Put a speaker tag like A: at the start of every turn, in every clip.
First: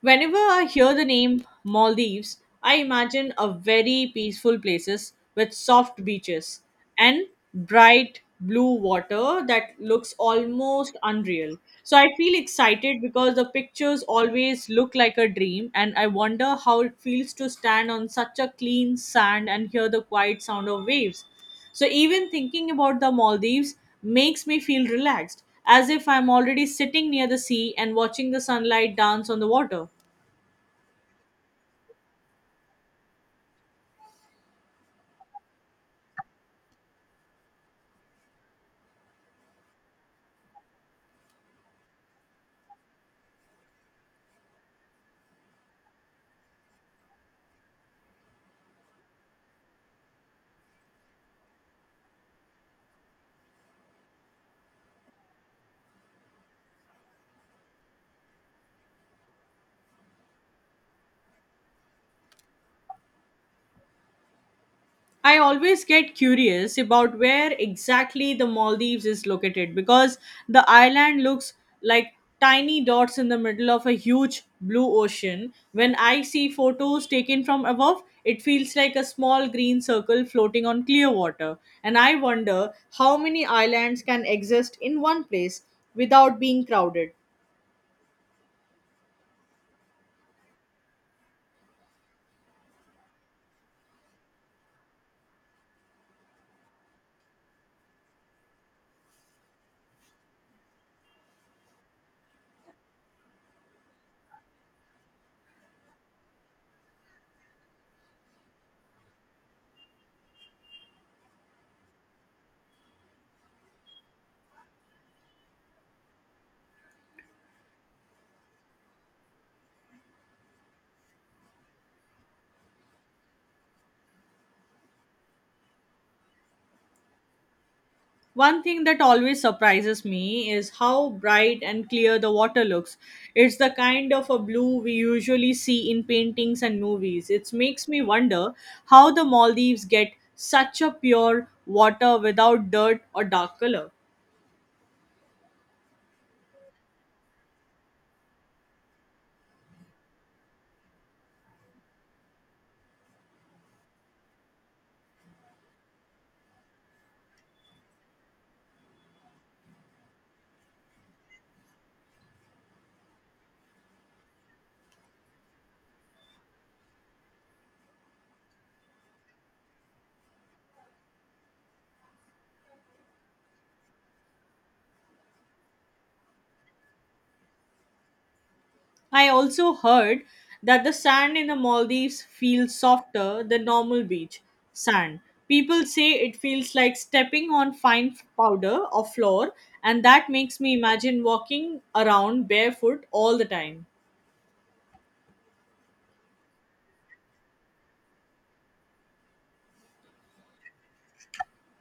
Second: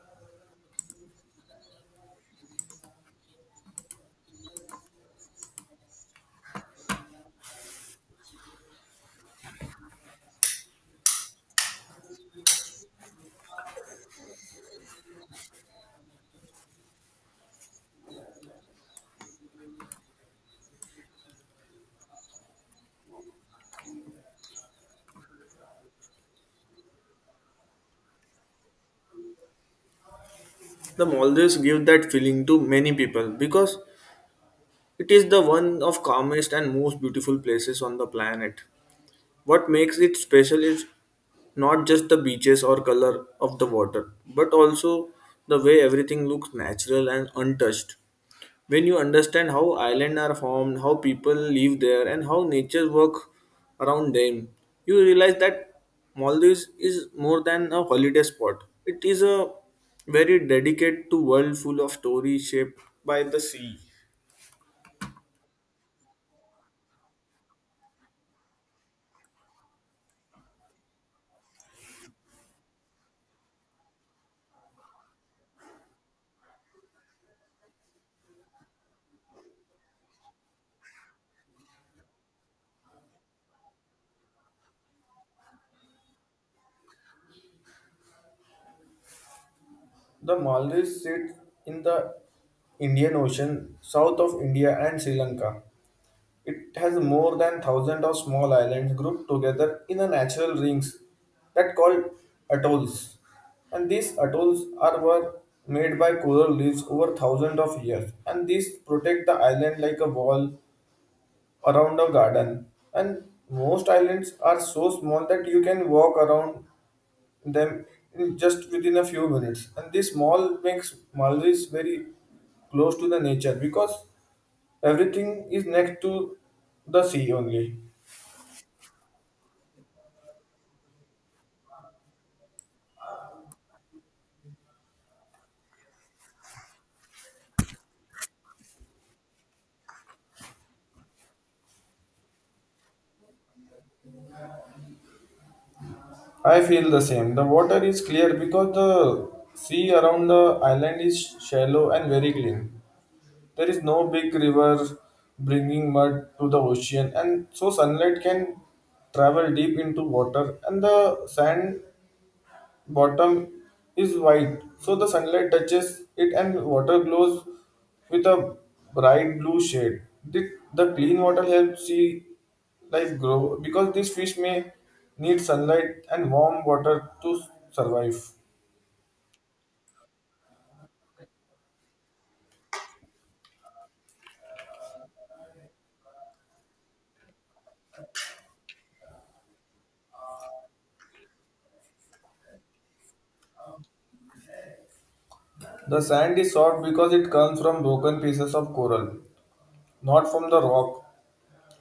A: Whenever I hear the name Maldives, I imagine a very peaceful places with soft beaches and bright blue water that looks almost unreal. So I feel excited because the pictures always look like a dream and I wonder how it feels to stand on such a clean sand and hear the quiet sound of waves. So even thinking about the Maldives makes me feel relaxed, as if I'm already sitting near the sea and watching the sunlight dance on the water.
B: The Maldives give that feeling to many people because it is the one of calmest and most beautiful places on the planet. What makes it special is not just the beaches or color of the water, but also the way everything looks natural and untouched. When you understand how islands are formed, how people live there, and how nature works around them, you realize that Maldives is more than a holiday spot. It is a very dedicated to world full of stories shaped by the sea.
A: I always get curious about where exactly the Maldives is located because the island looks like tiny dots in the middle of a huge blue ocean. When I see photos taken from above, it feels like a small green circle floating on clear water. And I wonder how many islands can exist in one place without being crowded.
B: The Maldives sit in the Indian Ocean, south of India and Sri Lanka. It has more than thousand of small islands grouped together in a natural rings that called atolls. And these atolls are were made by coral reefs over thousands of years. And these protect the island like a wall around a garden. And most islands are so small that you can walk around them in just within a few minutes. And this mall makes Maldives very close to the nature because everything is next to the sea only.
A: One thing that always surprises me is how bright and clear the water looks. It's the kind of a blue we usually see in paintings and movies. It makes me wonder how the Maldives get such a pure water without dirt or dark color.
B: I feel the same. The water is clear because the sea around the island is shallow and very clean. There is no big river bringing mud to the ocean, and so sunlight can travel deep into water, and the sand bottom is white, so the sunlight touches it and water glows with a bright blue shade. The clean water helps sea life grow because these fish may need sunlight and warm water to survive.
A: I also heard that the sand in the Maldives feels softer than normal beach sand. People say it feels like stepping on fine powder or floor, and that makes me imagine walking around barefoot all the time.
B: The sand is soft because it comes from broken pieces of coral, not from the rock.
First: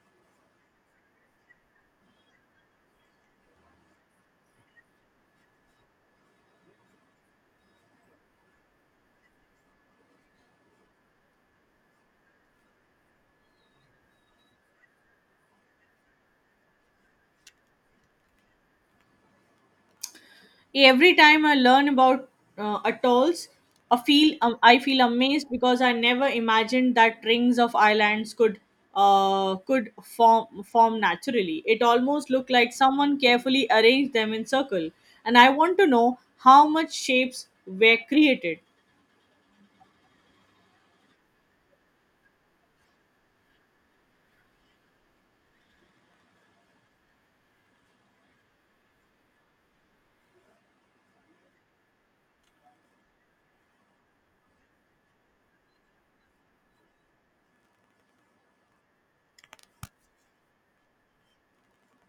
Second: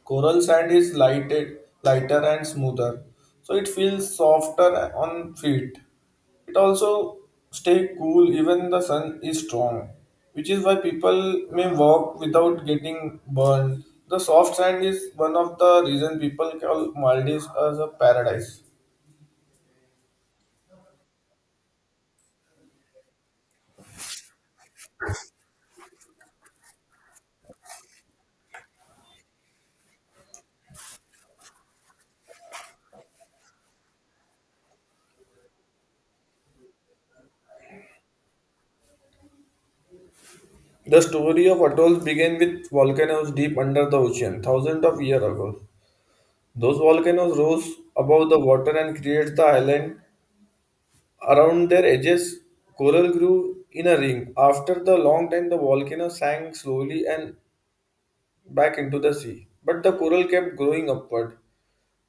B: Coral sand is lighted, lighter and smoother, so it feels softer on feet. It also stay cool even the sun is strong, which is why people may walk without getting burned. The soft sand is one of the reason people call Maldives as a paradise.
A: Every time I learn about atolls, I feel amazed because I never imagined that rings of islands could form naturally. It almost looked like someone carefully arranged them in circle, and I want to know how much shapes were created.
B: The story of atolls began with volcanoes deep under the ocean thousands of years ago. Those volcanoes rose above the water and created the island. Around their edges, coral grew in a ring. After the long time, the volcano sank slowly and back into the sea. But the coral kept growing upward,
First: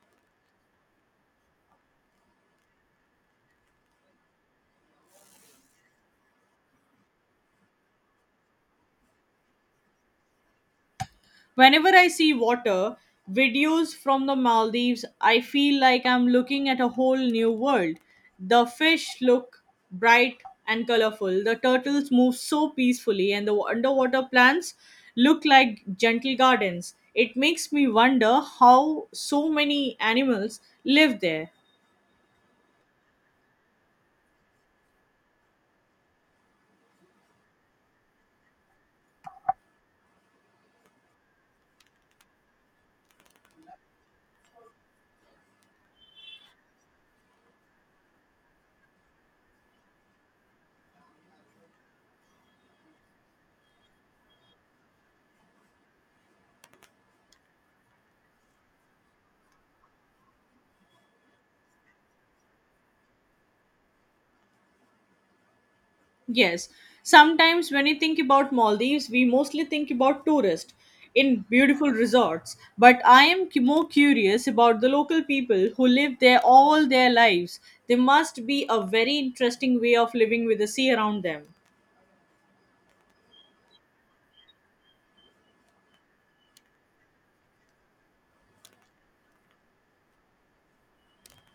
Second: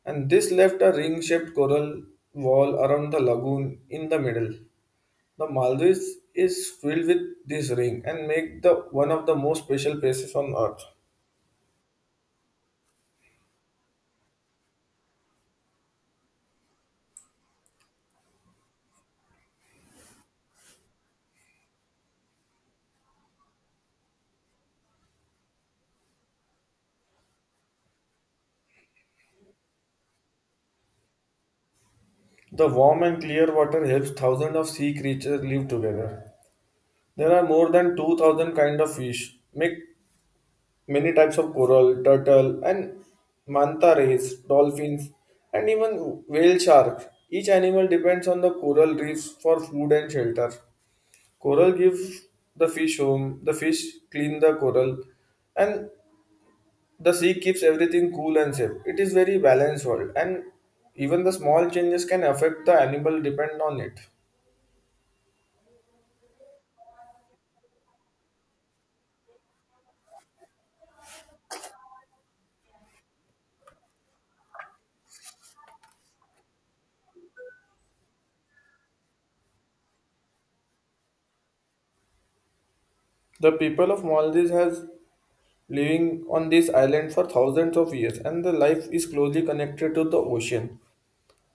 B: and this left a ring shaped coral wall around the lagoon in the middle. The Maldives is filled with this ring and make the one of the most special places on earth.
A: Whenever I see water videos from the Maldives, I feel like I'm looking at a whole new world. The fish look bright and colorful, the turtles move so peacefully, and the underwater plants look like gentle gardens. It makes me wonder how so many animals live there.
B: The warm and clear water helps thousands of sea creatures live together. There are more than 2000 kind of fish, make many types of coral, turtle, and manta rays, dolphins, and even whale sharks. Each animal depends on the coral reefs for food and shelter. Coral gives the fish home, the fish clean the coral, and the sea keeps everything cool and safe. It is very balanced world, and even the small changes can affect the animal depend on it.
A: Yes, sometimes when you think about Maldives, we mostly think about tourists in beautiful resorts. But I am more curious about the local people who live there all their lives. There must be a very interesting way of living with the sea around them.
B: The people of Maldives has living on this island for thousands of years, and the life is closely connected to the ocean.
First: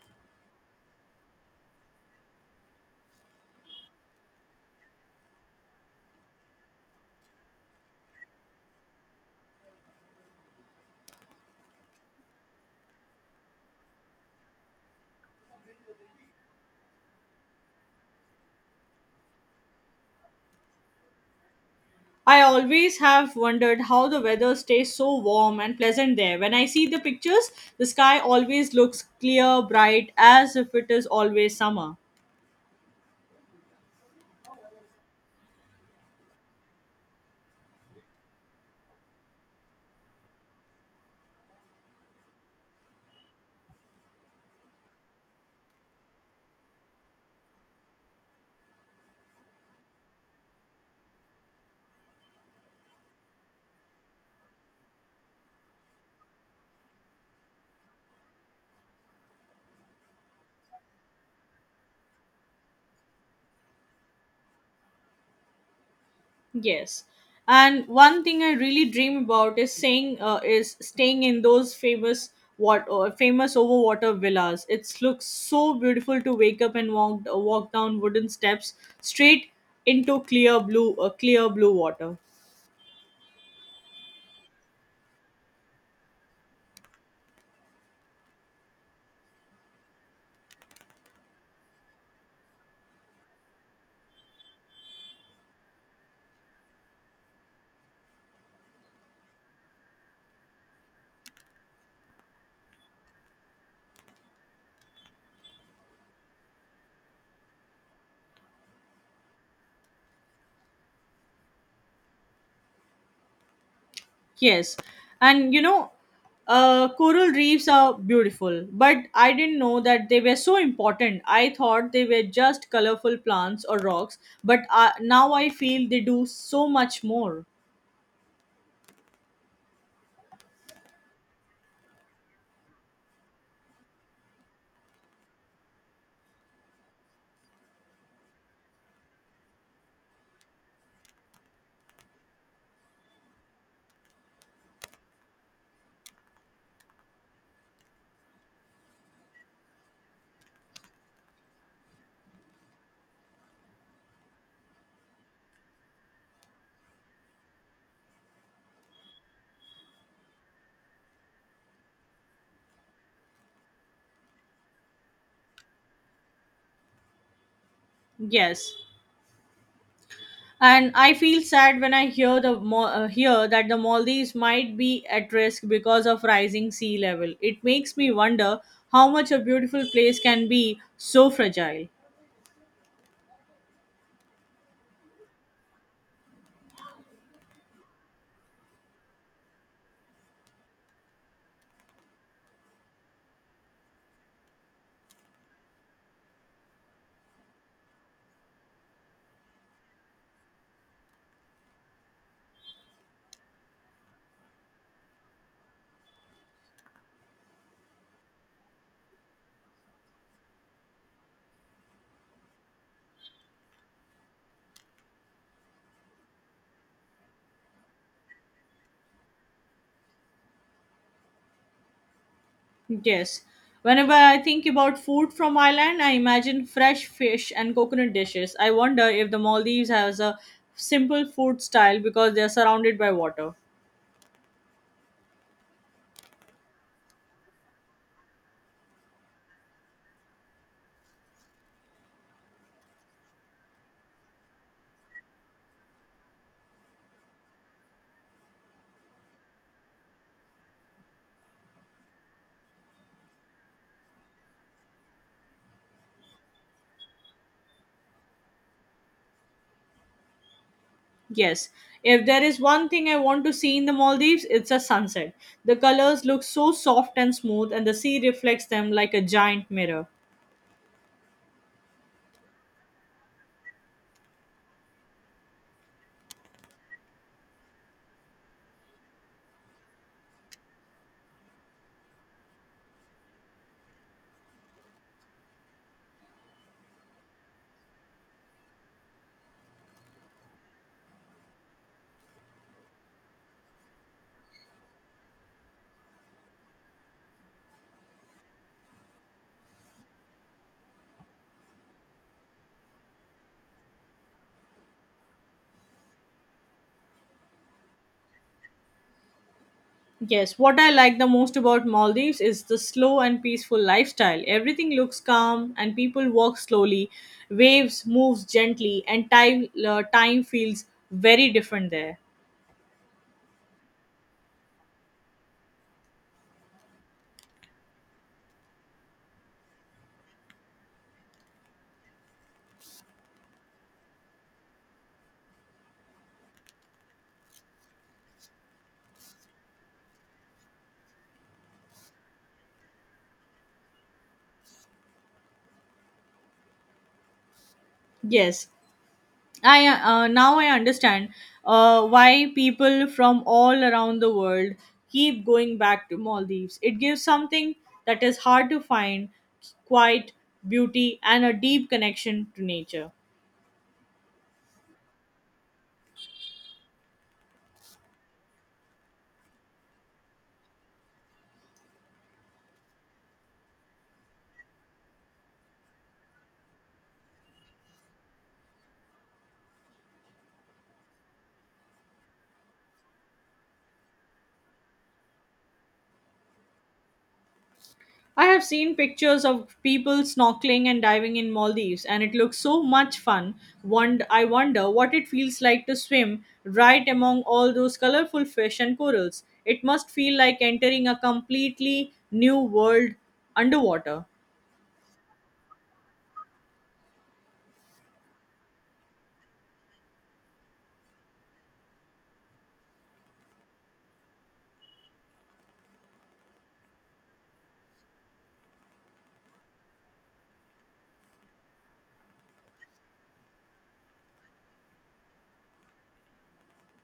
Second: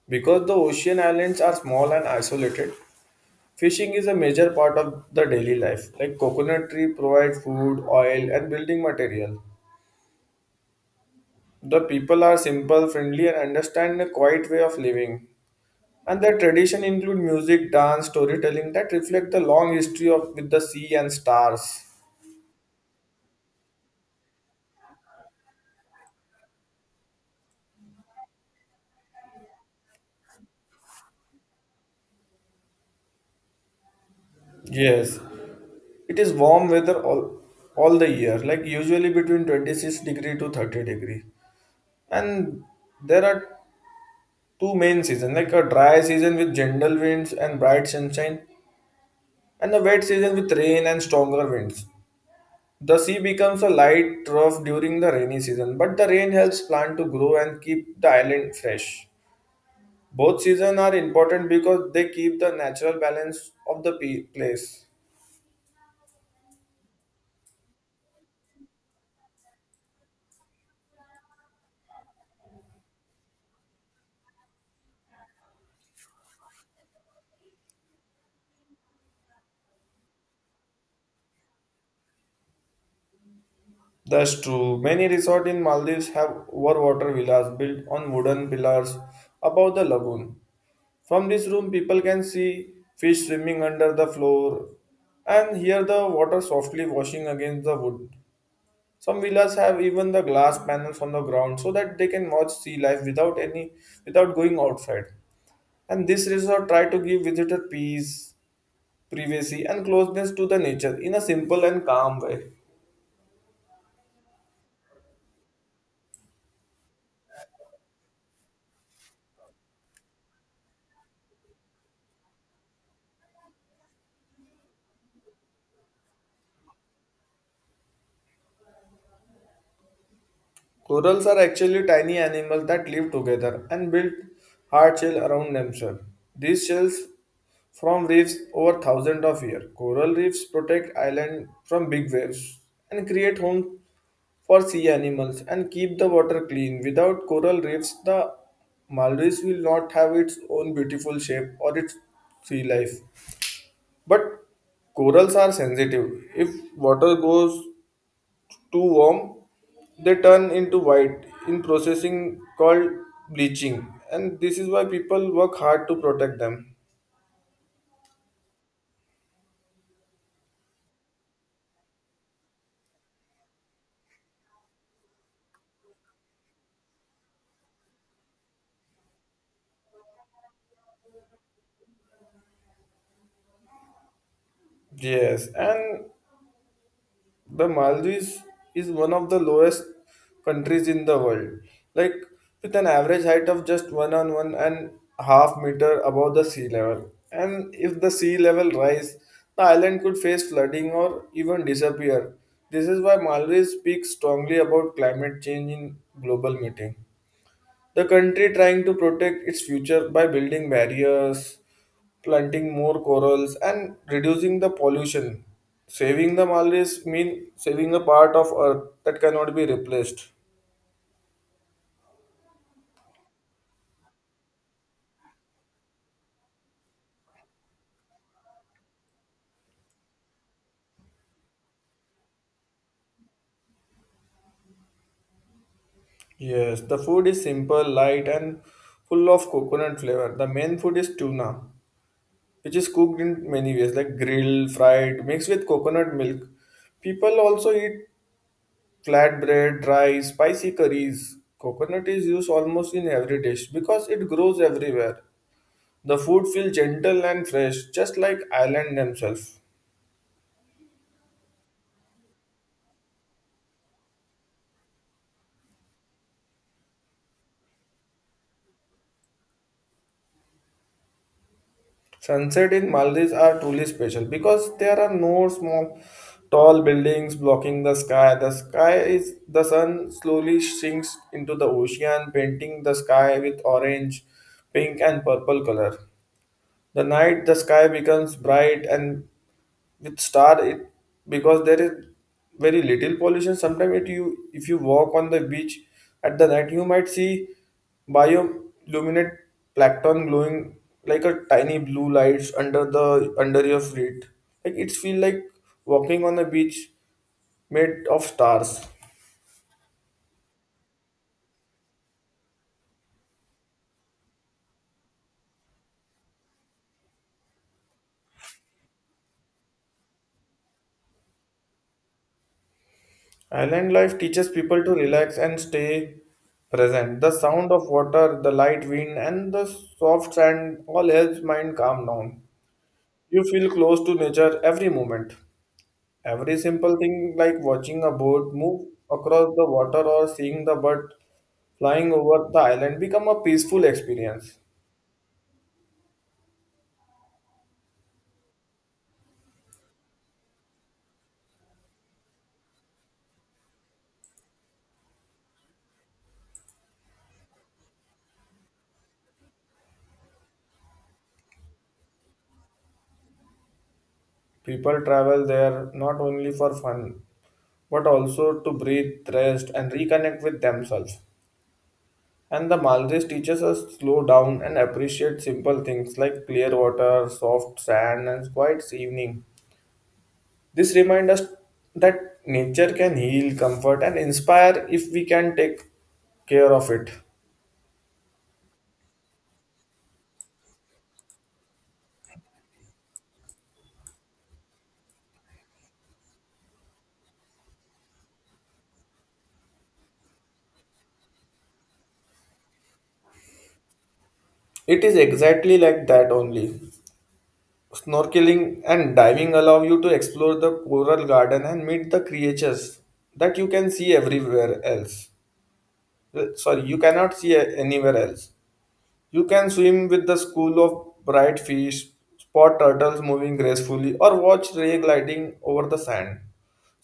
B: Because the ocean islands are small and isolated, fishing is a major part of the daily life. Like coconut tree provide food, oil and building material. The people are simple, friendly and understand a quiet way of living. And their tradition include music, dance, storytelling that reflect the long history of with the sea and stars.
A: I always have wondered how the weather stays so warm and pleasant there. When I see the pictures, the sky always looks clear, bright, as if it is always summer.
B: Yes, it is warm weather all the year, like usually between 26 degree to 30 degree. And there are two main seasons, like a dry season with gentle winds and bright sunshine and a wet season with rain and stronger winds. The sea becomes a light trough during the rainy season, but the rain helps plant to grow and keep the island fresh. Both seasons are important because they keep the natural balance of the place.
A: Yes. And one thing I really dream about is saying is staying in those famous what or famous overwater villas. It looks so beautiful to wake up and walk walk down wooden steps straight into clear blue water.
B: That's true, many resorts in Maldives have overwater villas built on wooden pillars above the lagoon. From this room, people can see fish swimming under the floor and hear the water softly washing against the wood. Some villas have even the glass panels on the ground so that they can watch sea life without any without going outside. And this resort try to give visitor peace, privacy and closeness to the nature in a simple and calm way.
A: Yes. And you know coral reefs are beautiful, but I didn't know that they were so important. I thought they were just colorful plants or rocks, but now I feel they do so much more.
B: Corals are actually tiny animals that live together and build hard shell around themselves. These shells from reefs over thousands of years. Coral reefs protect islands from big waves and create homes for sea animals and keep the water clean. Without coral reefs, the Maldives will not have its own beautiful shape or its sea life. But corals are sensitive. If water goes too warm, they turn into white in processing called bleaching. And this is why people work hard to protect them.
A: Yes, and I feel sad when I hear the hear that the Maldives might be at risk because of rising sea level. It makes me wonder how much a beautiful place can be so fragile.
B: Yes, and the Maldives is one of the lowest countries in the world. Like with an average height of just one on one and half meter above the sea level. And if the sea level rise, the island could face flooding or even disappear. This is why Maldives speaks strongly about climate change in global meeting. The country trying to protect its future by building barriers, planting more corals, and reducing the pollution. Saving the Maldives means saving a part of Earth that cannot be replaced.
A: Yes. Whenever I think about food from Ireland, I imagine fresh fish and coconut dishes. I wonder if the Maldives has a simple food style because they are surrounded by water.
B: Yes, the food is simple, light, and full of coconut flavor. The main food is tuna, which is cooked in many ways, like grilled, fried, mixed with coconut milk. People also eat flatbread, dry, spicy curries. Coconut is used almost in every dish because it grows everywhere. The food feels gentle and fresh, just like island themselves.
A: Yes. If there is one thing I want to see in the Maldives, it's a sunset. The colors look so soft and smooth, and the sea reflects them like a giant mirror.
B: Sunset in Maldives are truly special because there are no small tall buildings blocking the sky. The sky is the sun slowly sinks into the ocean, painting the sky with orange, pink and purple color. The night the sky becomes bright and with star it because there is very little pollution. Sometimes it you if you walk on the beach at the night you might see bioluminate plankton glowing like a tiny blue lights under the under your feet. Like it's feel like walking on a beach made of stars.
A: Yes, what I like the most about Maldives is the slow and peaceful lifestyle. Everything looks calm and people walk slowly, waves moves gently and time time feels very different there.
B: Island life teaches people to relax and stay present. The sound of water, the light wind, and the soft sand all helps mind calm down. You feel close to nature every moment. Every simple thing like watching a boat move across the water or seeing the bird flying over the island become a peaceful experience.
A: Yes, I now I understand why people from all around the world keep going back to Maldives. It gives something that is hard to find, quiet beauty and a deep connection to nature.
B: People travel there not only for fun but also to breathe, rest, and reconnect with themselves. And the Maldives teaches us to slow down and appreciate simple things like clear water, soft sand, and quiet evening. This reminds us that nature can heal, comfort, and inspire if we can take care of it.
A: I have seen pictures of people snorkeling and diving in Maldives and it looks so much fun. I wonder what it feels like to swim right among all those colorful fish and corals. It must feel like entering a completely new world underwater.
B: It is exactly like that only. Snorkeling and diving allow you to explore the coral garden and meet the creatures that you can see everywhere else. Well, sorry, you cannot see anywhere else. You can swim with the school of bright fish, spot turtles moving gracefully, or watch ray gliding over the sand.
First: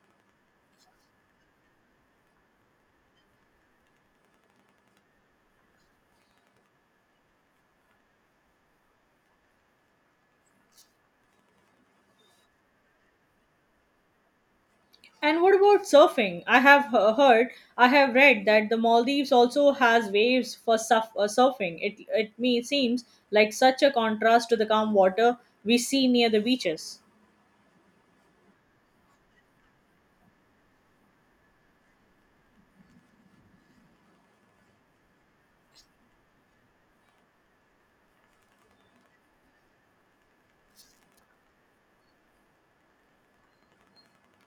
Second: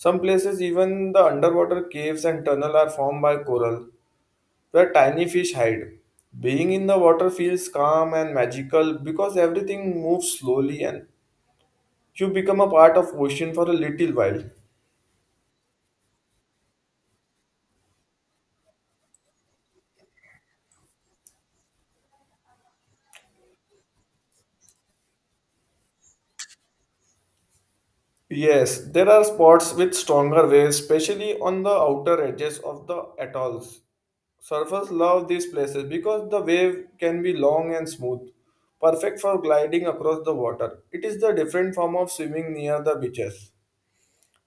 B: Some places, even the underwater caves and tunnels are formed by coral, where tiny fish hide. Being in the water feels calm and magical because everything moves slowly and you become a part of ocean for a little while.
A: And what about surfing? I have read that the Maldives also has waves for surfing. It me seems like such a contrast to the calm water we see near the beaches.
B: Yes, there are spots with stronger waves, especially on the outer edges of the atolls. Surfers love these places because the wave can be long and smooth, perfect for gliding across the water. It is the different form of swimming near the beaches.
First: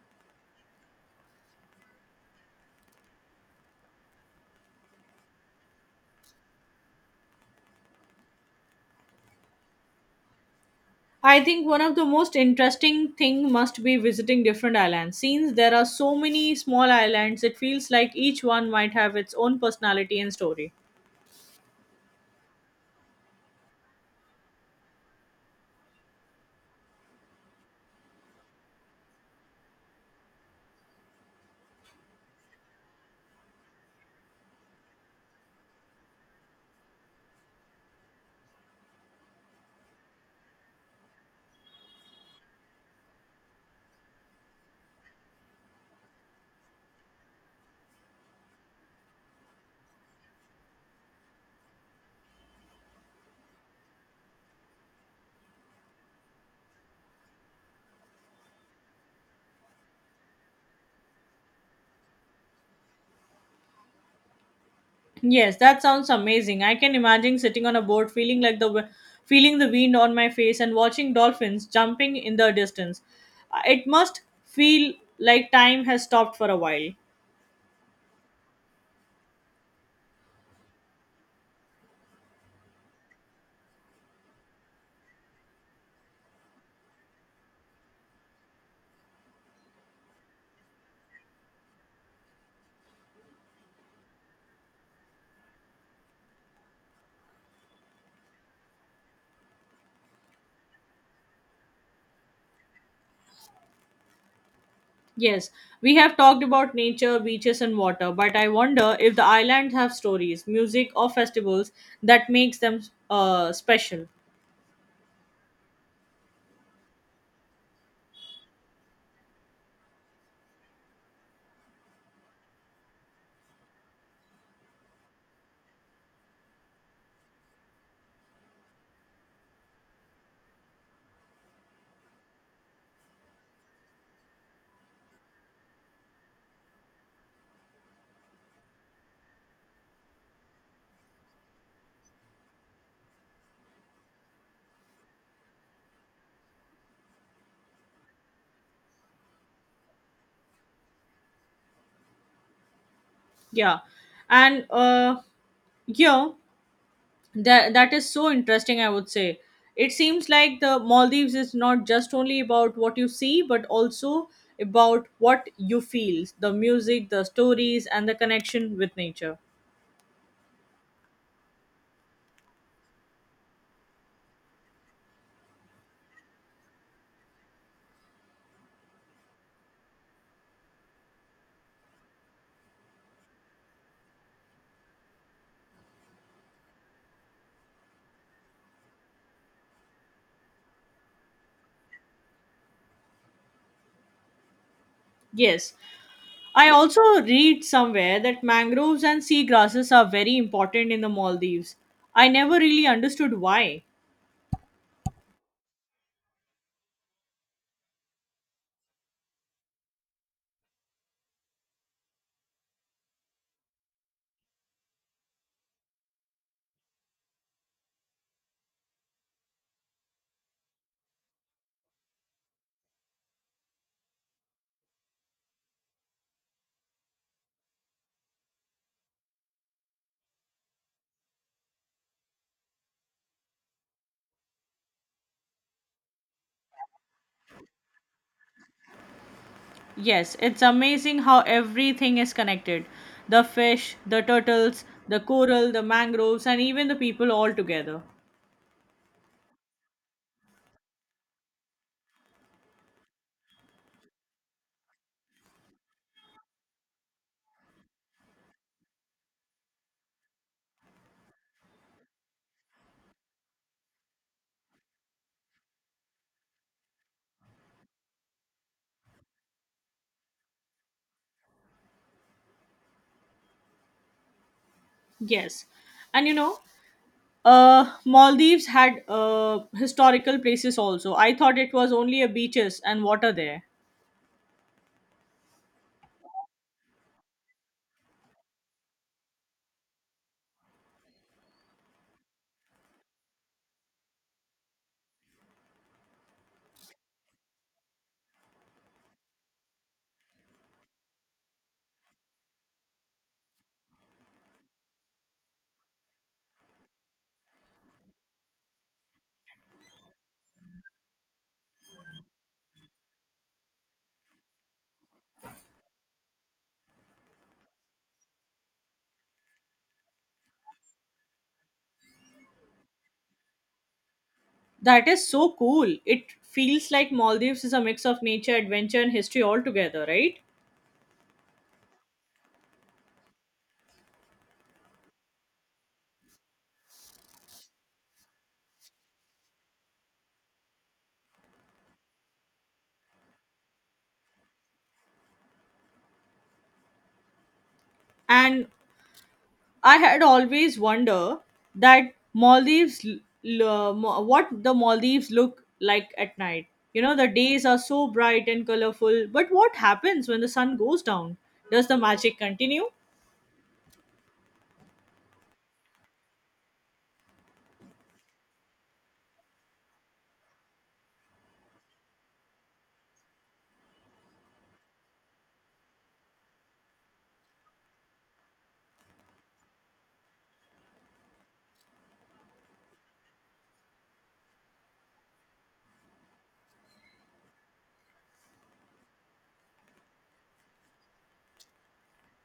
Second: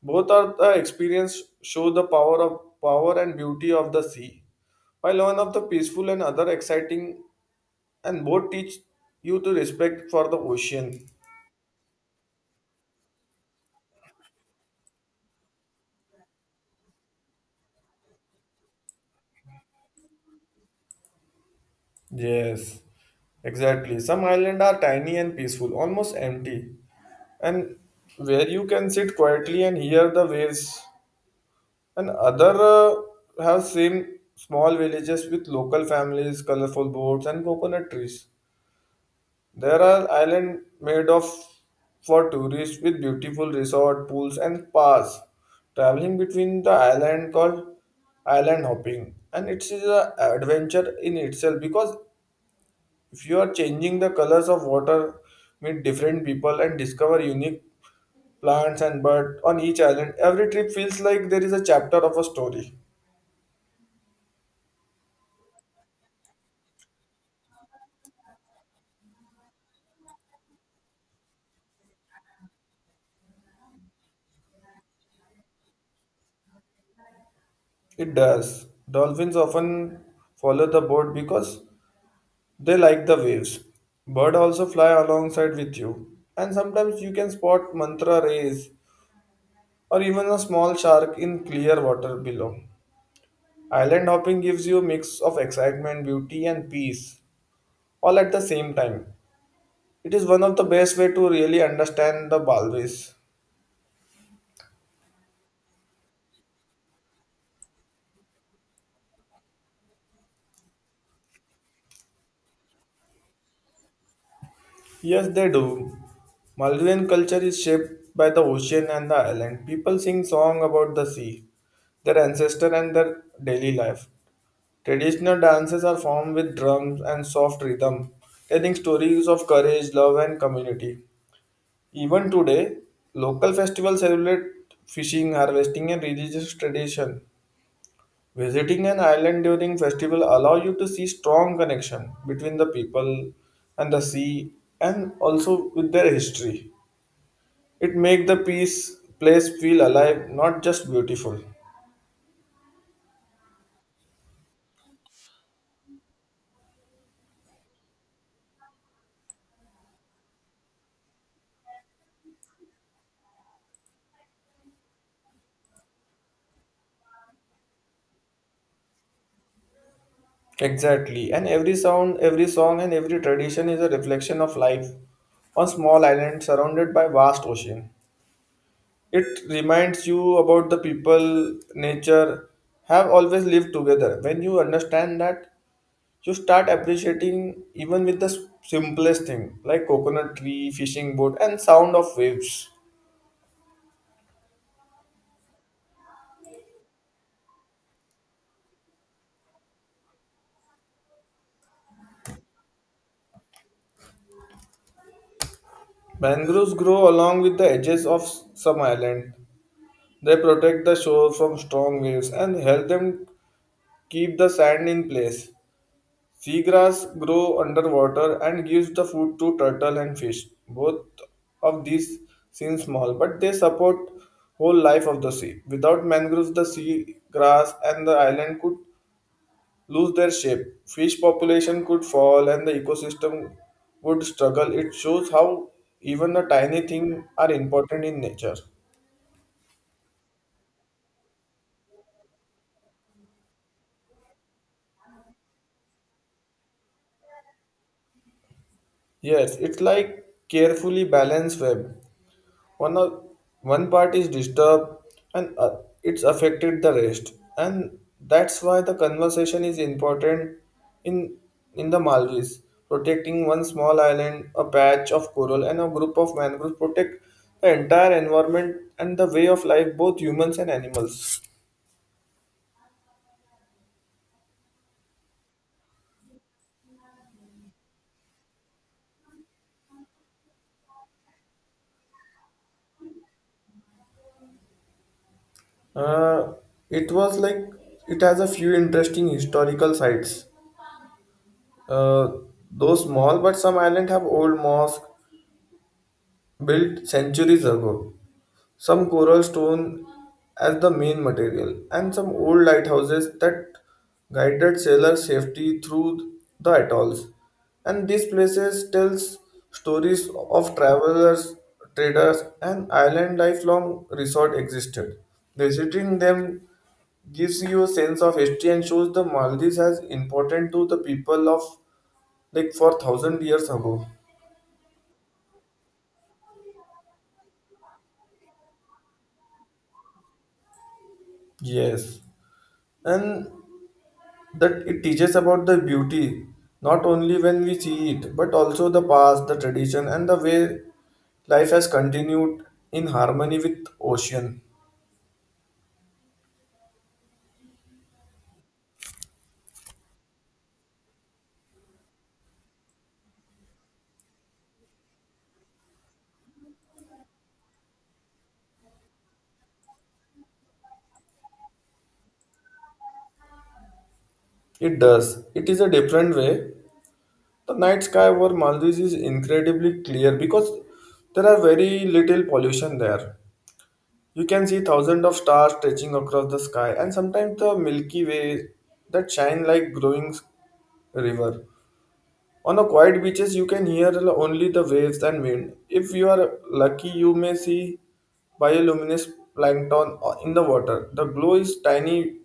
B: Both are the experience show the power of power and beauty of the sea, while one of the peaceful and other exciting and both teach you to respect for the ocean.
A: I think one of the most interesting thing must be visiting different islands. Since there are so many small islands, it feels like each one might have its own personality and story.
B: Yes, exactly. Some islands are tiny and peaceful, almost empty, and where you can sit quietly and hear the waves. And other have same small villages with local families, colorful boats, and coconut trees. There are island made of for tourists with beautiful resort pools and spas. Traveling between the island called island hopping, and it is a adventure in itself because if you are changing the colors of water, meet different people and discover unique plants and birds on each island, every trip feels like there is a chapter of a story.
A: Yes, that sounds amazing. I can imagine sitting on a boat, feeling like feeling the wind on my face, and watching dolphins jumping in the distance. It must feel like time has stopped for a while.
B: It does. Dolphins often follow the boat because they like the waves. Bird also fly alongside with you, and sometimes you can spot mantra rays or even a small shark in clear water below. Island hopping gives you a mix of excitement, beauty, and peace all at the same time. It is one of the best way to really understand the Balwis.
A: Yes, we have talked about nature, beaches, and water, but I wonder if the islands have stories, music, or festivals that makes them special.
B: Yes, they do. Maldivian culture is shaped by the ocean and the island. People sing songs about the sea, their ancestors, and their daily life. Traditional dances are formed with drums and soft rhythm, telling stories of courage, love, and community. Even today, local festivals celebrate fishing, harvesting, and religious tradition. Visiting an island during festival allow you to see strong connection between the people and the sea and also with their history. It make the peace place feel alive, not just beautiful.
A: Yeah, and yeah. That is so interesting. I would say it seems like the Maldives is not just only about what you see but also about what you feel, the music, the stories, and the connection with nature.
B: Exactly. And every sound, every song and every tradition is a reflection of life on small island surrounded by vast ocean. It reminds you about the people, nature have always lived together. When you understand that you start appreciating even with the simplest thing like coconut tree fishing boat and sound of waves.
A: Yes, I also read somewhere that mangroves and seagrasses are very important in the Maldives. I never really understood why.
B: Mangroves grow along with the edges of some island. They protect the shore from strong waves and help them keep the sand in place. Seagrass grow underwater and gives the food to turtle and fish. Both of these seem small but they support whole life of the sea. Without mangroves the sea grass and the island could lose their shape. Fish population could fall and the ecosystem would struggle. It shows how even the tiny things are important in nature.
A: Yes, it's amazing how everything is connected. The fish, the turtles, the coral, the mangroves, and even the people all together.
B: Yes, it's like carefully balanced web. one of One part is disturbed and it's affected the rest, and that's why the conversation is important in in the Maldives. Protecting one small island, a patch of coral and a group of mangroves protect the entire environment and the way of life, both humans and animals.
A: Yes. And you know, Maldives had historical places also. I thought it was only a beaches and water there.
B: Uh, it was like it has a few interesting historical sites, uh, though small. But some islands have old mosques built centuries ago, some coral stone as the main material, and some old lighthouses that guided sailor safety through the atolls. And these places tells stories of travelers, traders, and island lifelong resort existed. Visiting them gives you a sense of history and shows the Maldives as important to the people of like for thousand years ago.
A: That is so cool. It feels like Maldives is a mix of nature, adventure, and history altogether, right?
B: Yes, and that it teaches about the beauty not only when we see it but also the past, the tradition and the way life has continued in harmony with ocean.
A: And I had always wonder that Maldives, what the Maldives look like at night. You know, the days are so bright and colorful, but what happens when the sun goes down? Does the magic continue?
B: It does. It is a different way. The night sky over Maldives is incredibly clear because there are very little pollution there. You can see thousands of stars stretching across the sky, and sometimes the Milky Way that shine like growing river. On the quiet beaches, you can hear only the waves and wind. If you are lucky, you may see bioluminescent plankton in the water. The glow is tiny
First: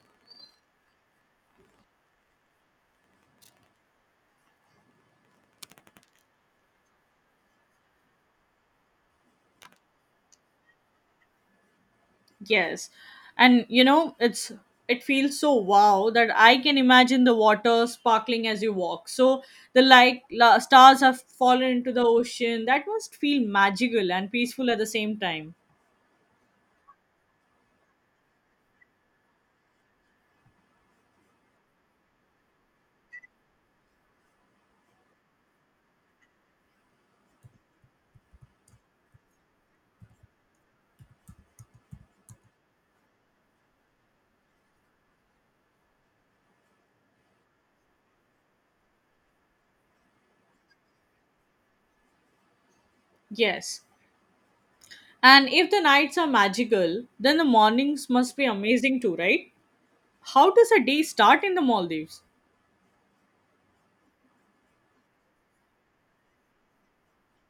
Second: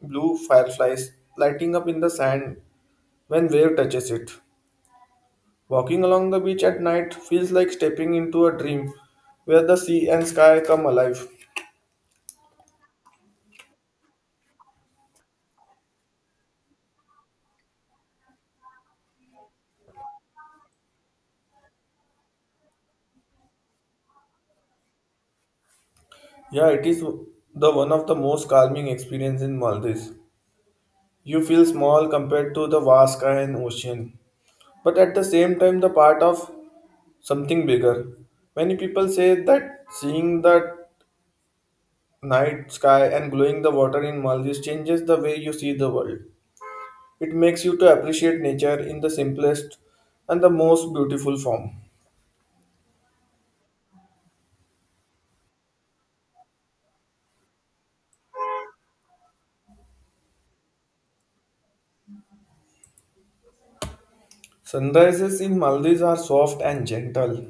B: blue fireflies lighting up in the sand when wave touches it. Walking along the beach at night feels like stepping into a dream where the sea and sky come alive.
A: Yes. And you know, it feels so wow that I can imagine the water sparkling as you walk. So the stars have fallen into the ocean. That must feel magical and peaceful at the same time.
B: Yeah, it is the one of the most calming experience in Maldives. You feel small compared to the vast sky and ocean, but at the same time the part of something bigger. Many people say that seeing the night sky and glowing the water in Maldives changes the way you see the world. It makes you to appreciate nature in the simplest and the most beautiful form.
A: Yes. And if the nights are magical, then the mornings must be amazing too, right? How does a day start in the Maldives?
B: Sunrises in Maldives are soft and gentle.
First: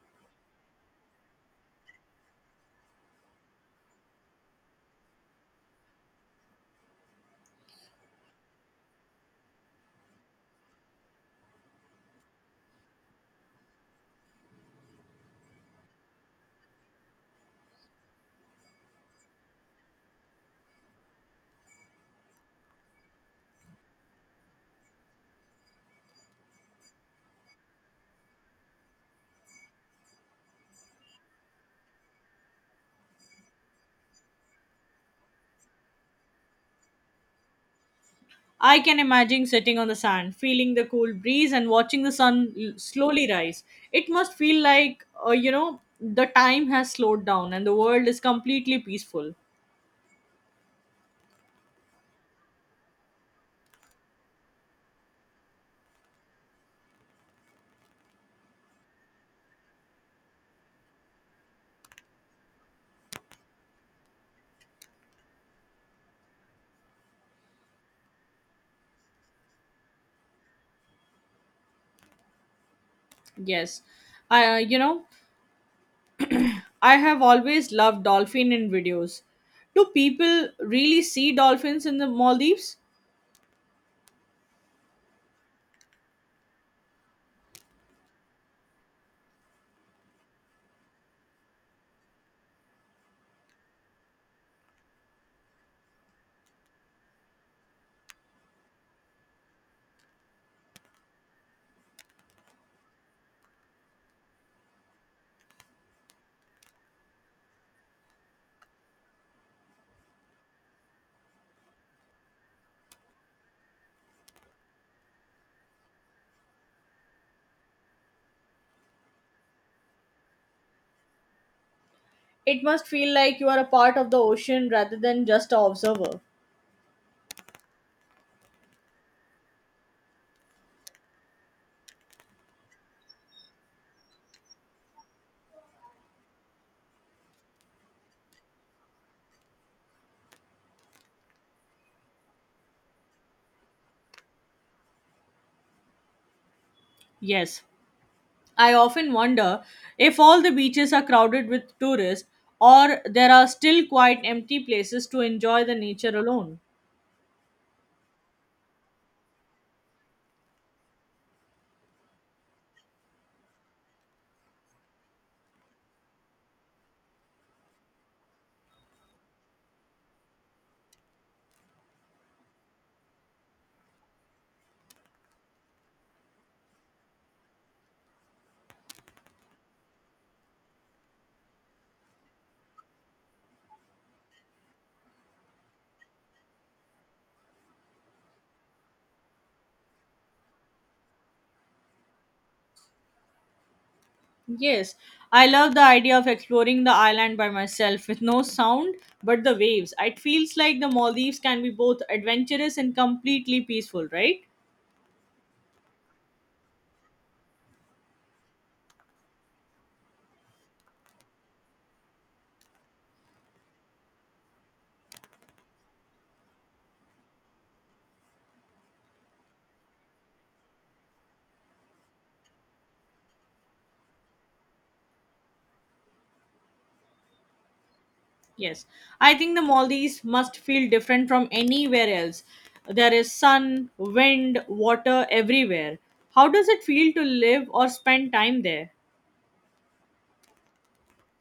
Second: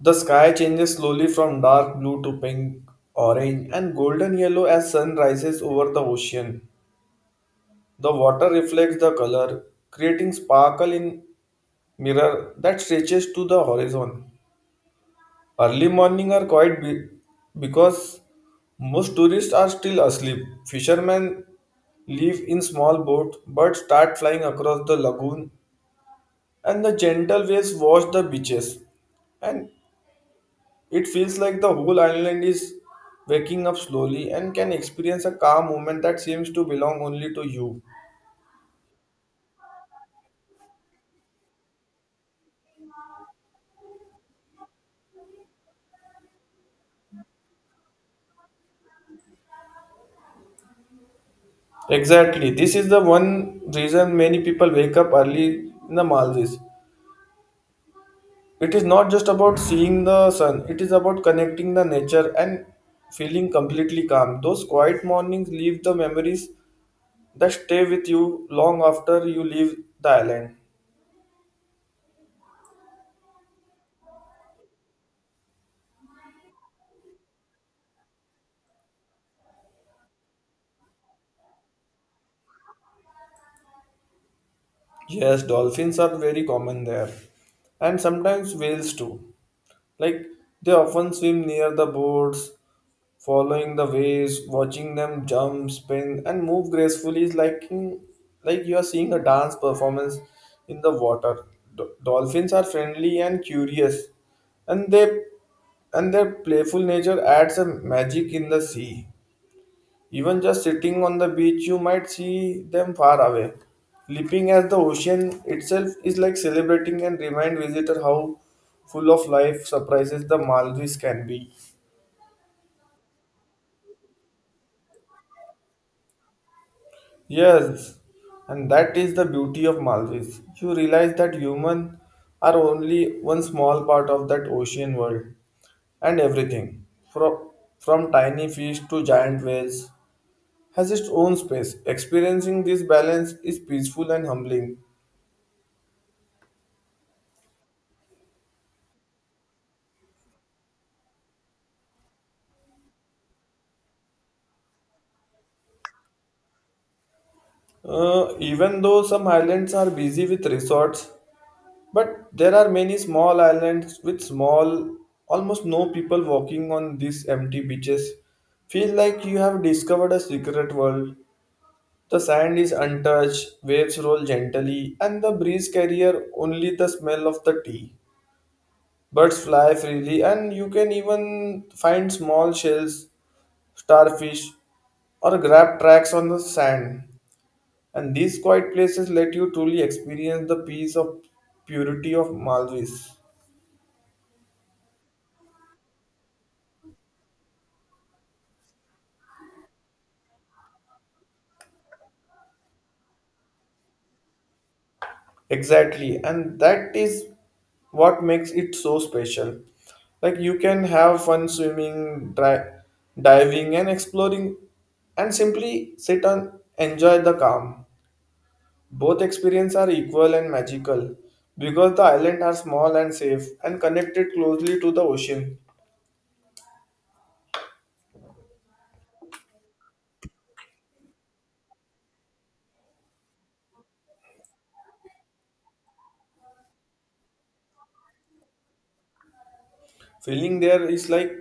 B: The sky changes slowly from dark blue to pink, orange, and golden yellow as sun rises over the ocean. The water reflects the color, creating sparkle in mirror that stretches to the horizon. Early morning are quite because most tourists are still asleep. Fishermen live in small boats but start flying across the lagoon and the gentle waves wash the beaches, and it feels like the whole island is waking up slowly and can experience a calm moment that seems to belong only to you.
A: I can imagine sitting on the sand, feeling the cool breeze, and watching the sun slowly rise. It must feel like, you know, the time has slowed down and the world is completely peaceful.
B: Exactly. This is the one reason many people wake up early in the Maldives. It is not just about seeing the sun, it is about connecting the nature and feeling completely calm. Those quiet mornings leave the memories that stay with you long after you leave the island.
A: Yes, you know, I have always loved dolphin in videos. Do people really see dolphins in the Maldives?
B: Yes, dolphins are very common there, and sometimes whales too. Like they often swim near the boards, following the waves, watching them jump, spin, and move gracefully is like you are seeing a dance performance in the water. Dolphins are friendly and curious, and they and their playful nature adds a magic in the sea. Even just sitting on the beach, you might see them far away. Leaping as the ocean itself is like celebrating and remind visitor how full of life surprises the Maldives can be.
A: It must feel like you are a part of the ocean rather than just an observer.
B: Yes, and that is the beauty of Maldives. You realize that humans are only one small part of that ocean world, and everything, from, from tiny fish to giant whales, has its own space. Experiencing this balance is peaceful and humbling.
A: Yes, I often wonder if all the beaches are crowded with tourists or there are still quite empty places to enjoy the nature alone.
B: Even though some islands are busy with resorts, but there are many small islands with small, almost no people walking on these empty beaches. Feel like you have discovered a secret world. The sand is untouched, waves roll gently, and the breeze carrier only the smell of the tea. Birds fly freely, and you can even find small shells, starfish, or grab tracks on the sand. And these quiet places let you truly experience the peace of purity of Maldives.
A: Yes, I love the idea of exploring the island by myself with no sound but the waves. It feels like the Maldives can be both adventurous and completely peaceful, right?
B: Exactly, and that is what makes it so special. Like you can have fun swimming, diving, and exploring, and simply sit and enjoy the calm. Both experiences are equal and magical because the islands are small and safe and connected closely to the ocean.
A: Yes, I think the Maldives must feel different from anywhere else. There is sun, wind, water everywhere. How does it feel to live or spend time there?
B: Feeling there is like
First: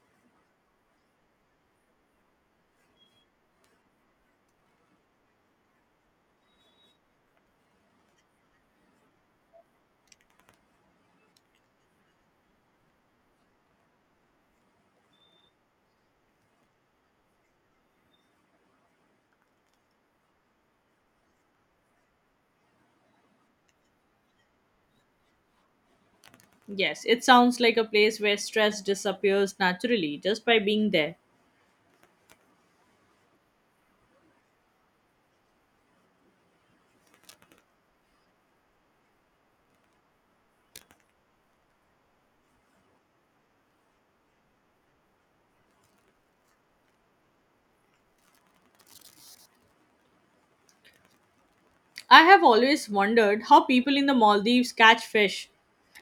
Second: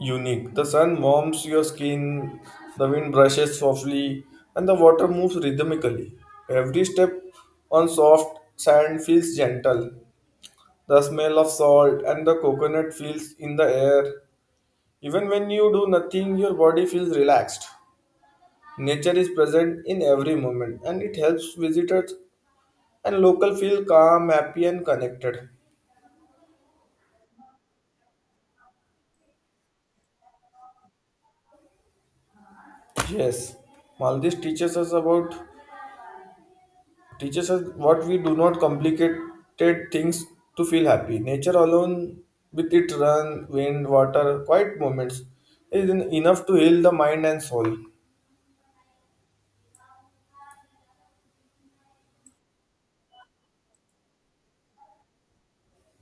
B: unique. The sun warms your skin, the wind brushes softly, and the water moves rhythmically. Every step on soft sand feels gentle. The smell of salt and the coconut feels in the air. Even when you do nothing, your body feels relaxed. Nature is present in every moment and it helps visitors and local feel calm, happy and connected.
A: Yes, it sounds like a place where stress disappears naturally just by being there.
B: Yes, Maldives teaches us what we do not complicated things to feel happy nature alone with its run wind water quiet moments is enough to heal the mind and soul.
A: I have always wondered how people in the Maldives catch fish.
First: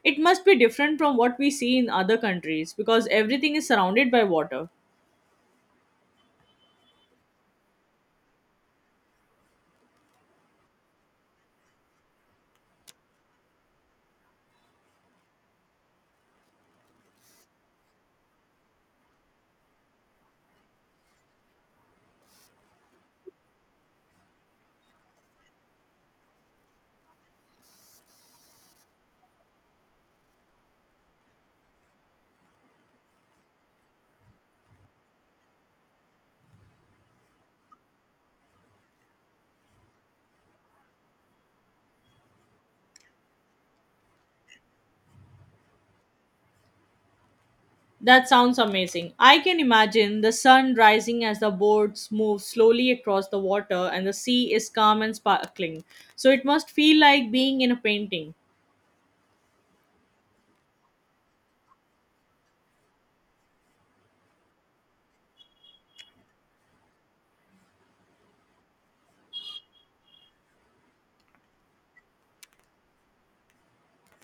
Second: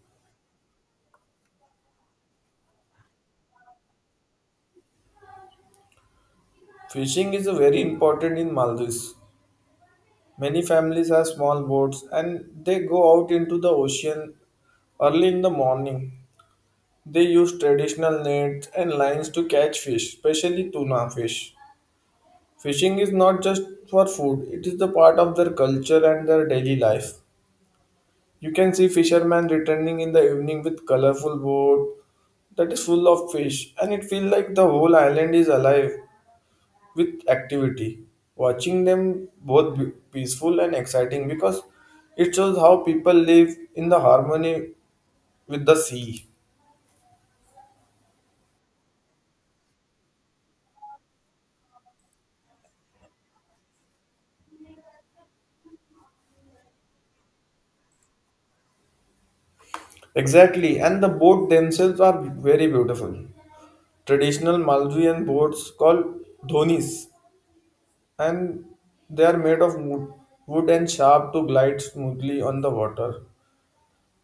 A: It must be different from what we see in other countries because everything is surrounded by water.
B: Fishing is very important in Maldives. Many families have small boats and they go out into the ocean early in the morning. They use traditional nets and lines to catch fish, especially tuna fish. Fishing is not just for food, it is the part of their culture and their daily life. You can see fishermen returning in the evening with colorful boat that is full of fish, and it feels like the whole island is alive with activity. Watching them both peaceful and exciting because it shows how people live in the harmony with the sea.
A: That sounds amazing. I can imagine the sun rising as the boats move slowly across the water and the sea is calm and sparkling. So it must feel like being in a painting.
B: Exactly, and the boat themselves are very beautiful. Traditional Maldivian boats called dhonis, and they are made of wood, and sharp to glide smoothly on the water.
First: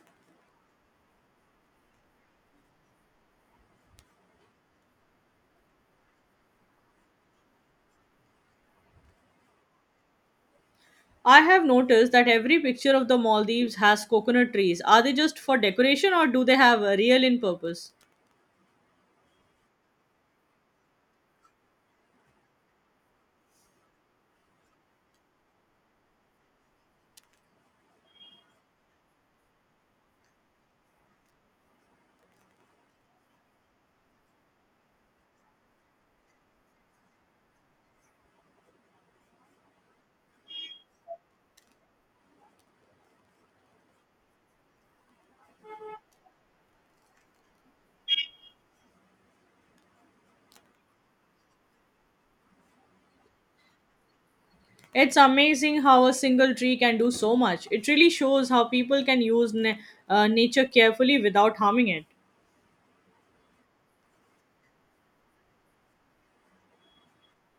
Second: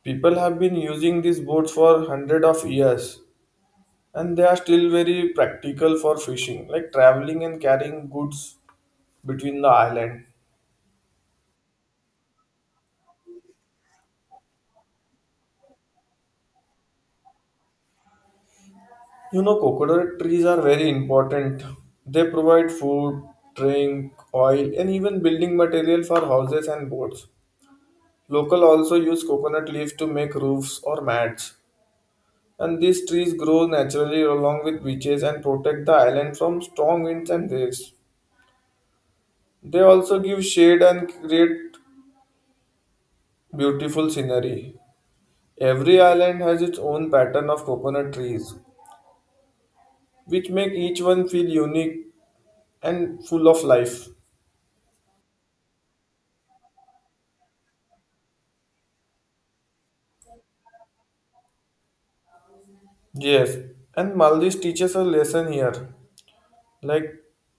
B: People have been using these boats for hundred of years and they are still very practical for fishing, like traveling and carrying goods between the island.
A: I have noticed that every picture of the Maldives has coconut trees. Are they just for decoration or do they have a real in purpose?
B: You know, coconut trees are very important. They provide food, drink, oil and even building material for houses and boats. Local also use coconut leaves to make roofs or mats, and these trees grow naturally along with beaches and protect the island from strong winds and waves. They also give shade and create beautiful scenery. Every island has its own pattern of coconut trees, which make each one feel unique and full of life.
A: It's amazing how a single tree can do so much. It really shows how people can use nature carefully without harming it.
B: Yes, and Maldives teaches a lesson here. Like,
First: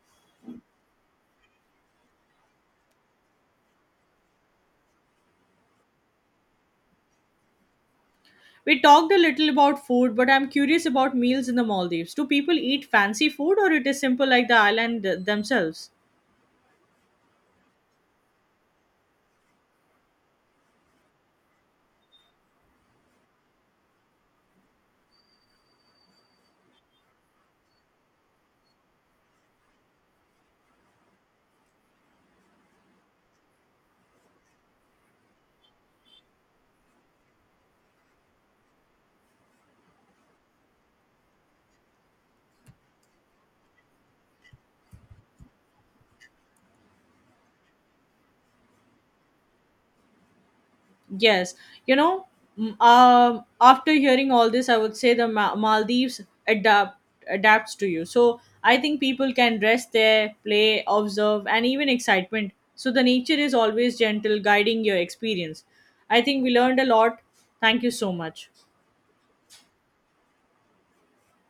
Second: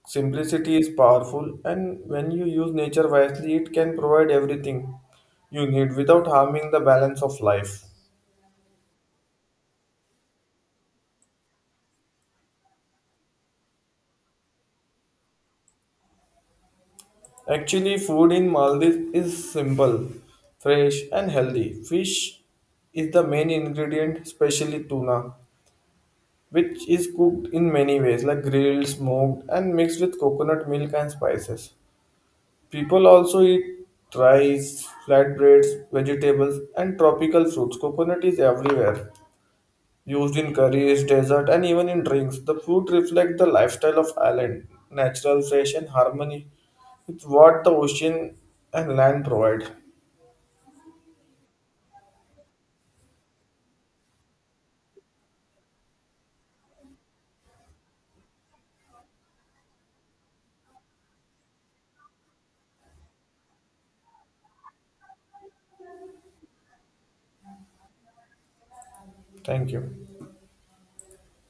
B: simplicity is powerful, and when you use nature wisely, it can provide everything you need without harming the balance of life.
A: We talked a little about food, but I'm curious about meals in the Maldives. Do people eat fancy food or it is simple like the island themselves?
B: Actually, food in Maldives is simple, fresh, and healthy. Fish is the main ingredient, especially tuna which is cooked in many ways, like grilled, smoked, and mixed with coconut milk and spices. People also eat rice, flatbreads, vegetables, and tropical fruits. Coconut is everywhere, used in curries, dessert, and even in drinks. The fruit reflects the lifestyle of island, natural, fresh, and harmony. It's what the ocean and land provide.
A: Yes, you know, after hearing all this, I would say the Maldives adapt adapts to you. So I think people can rest there, play, observe, and even excitement. So the nature is always gentle, guiding your experience. I think we learned a lot. Thank you so much.
B: Thank you.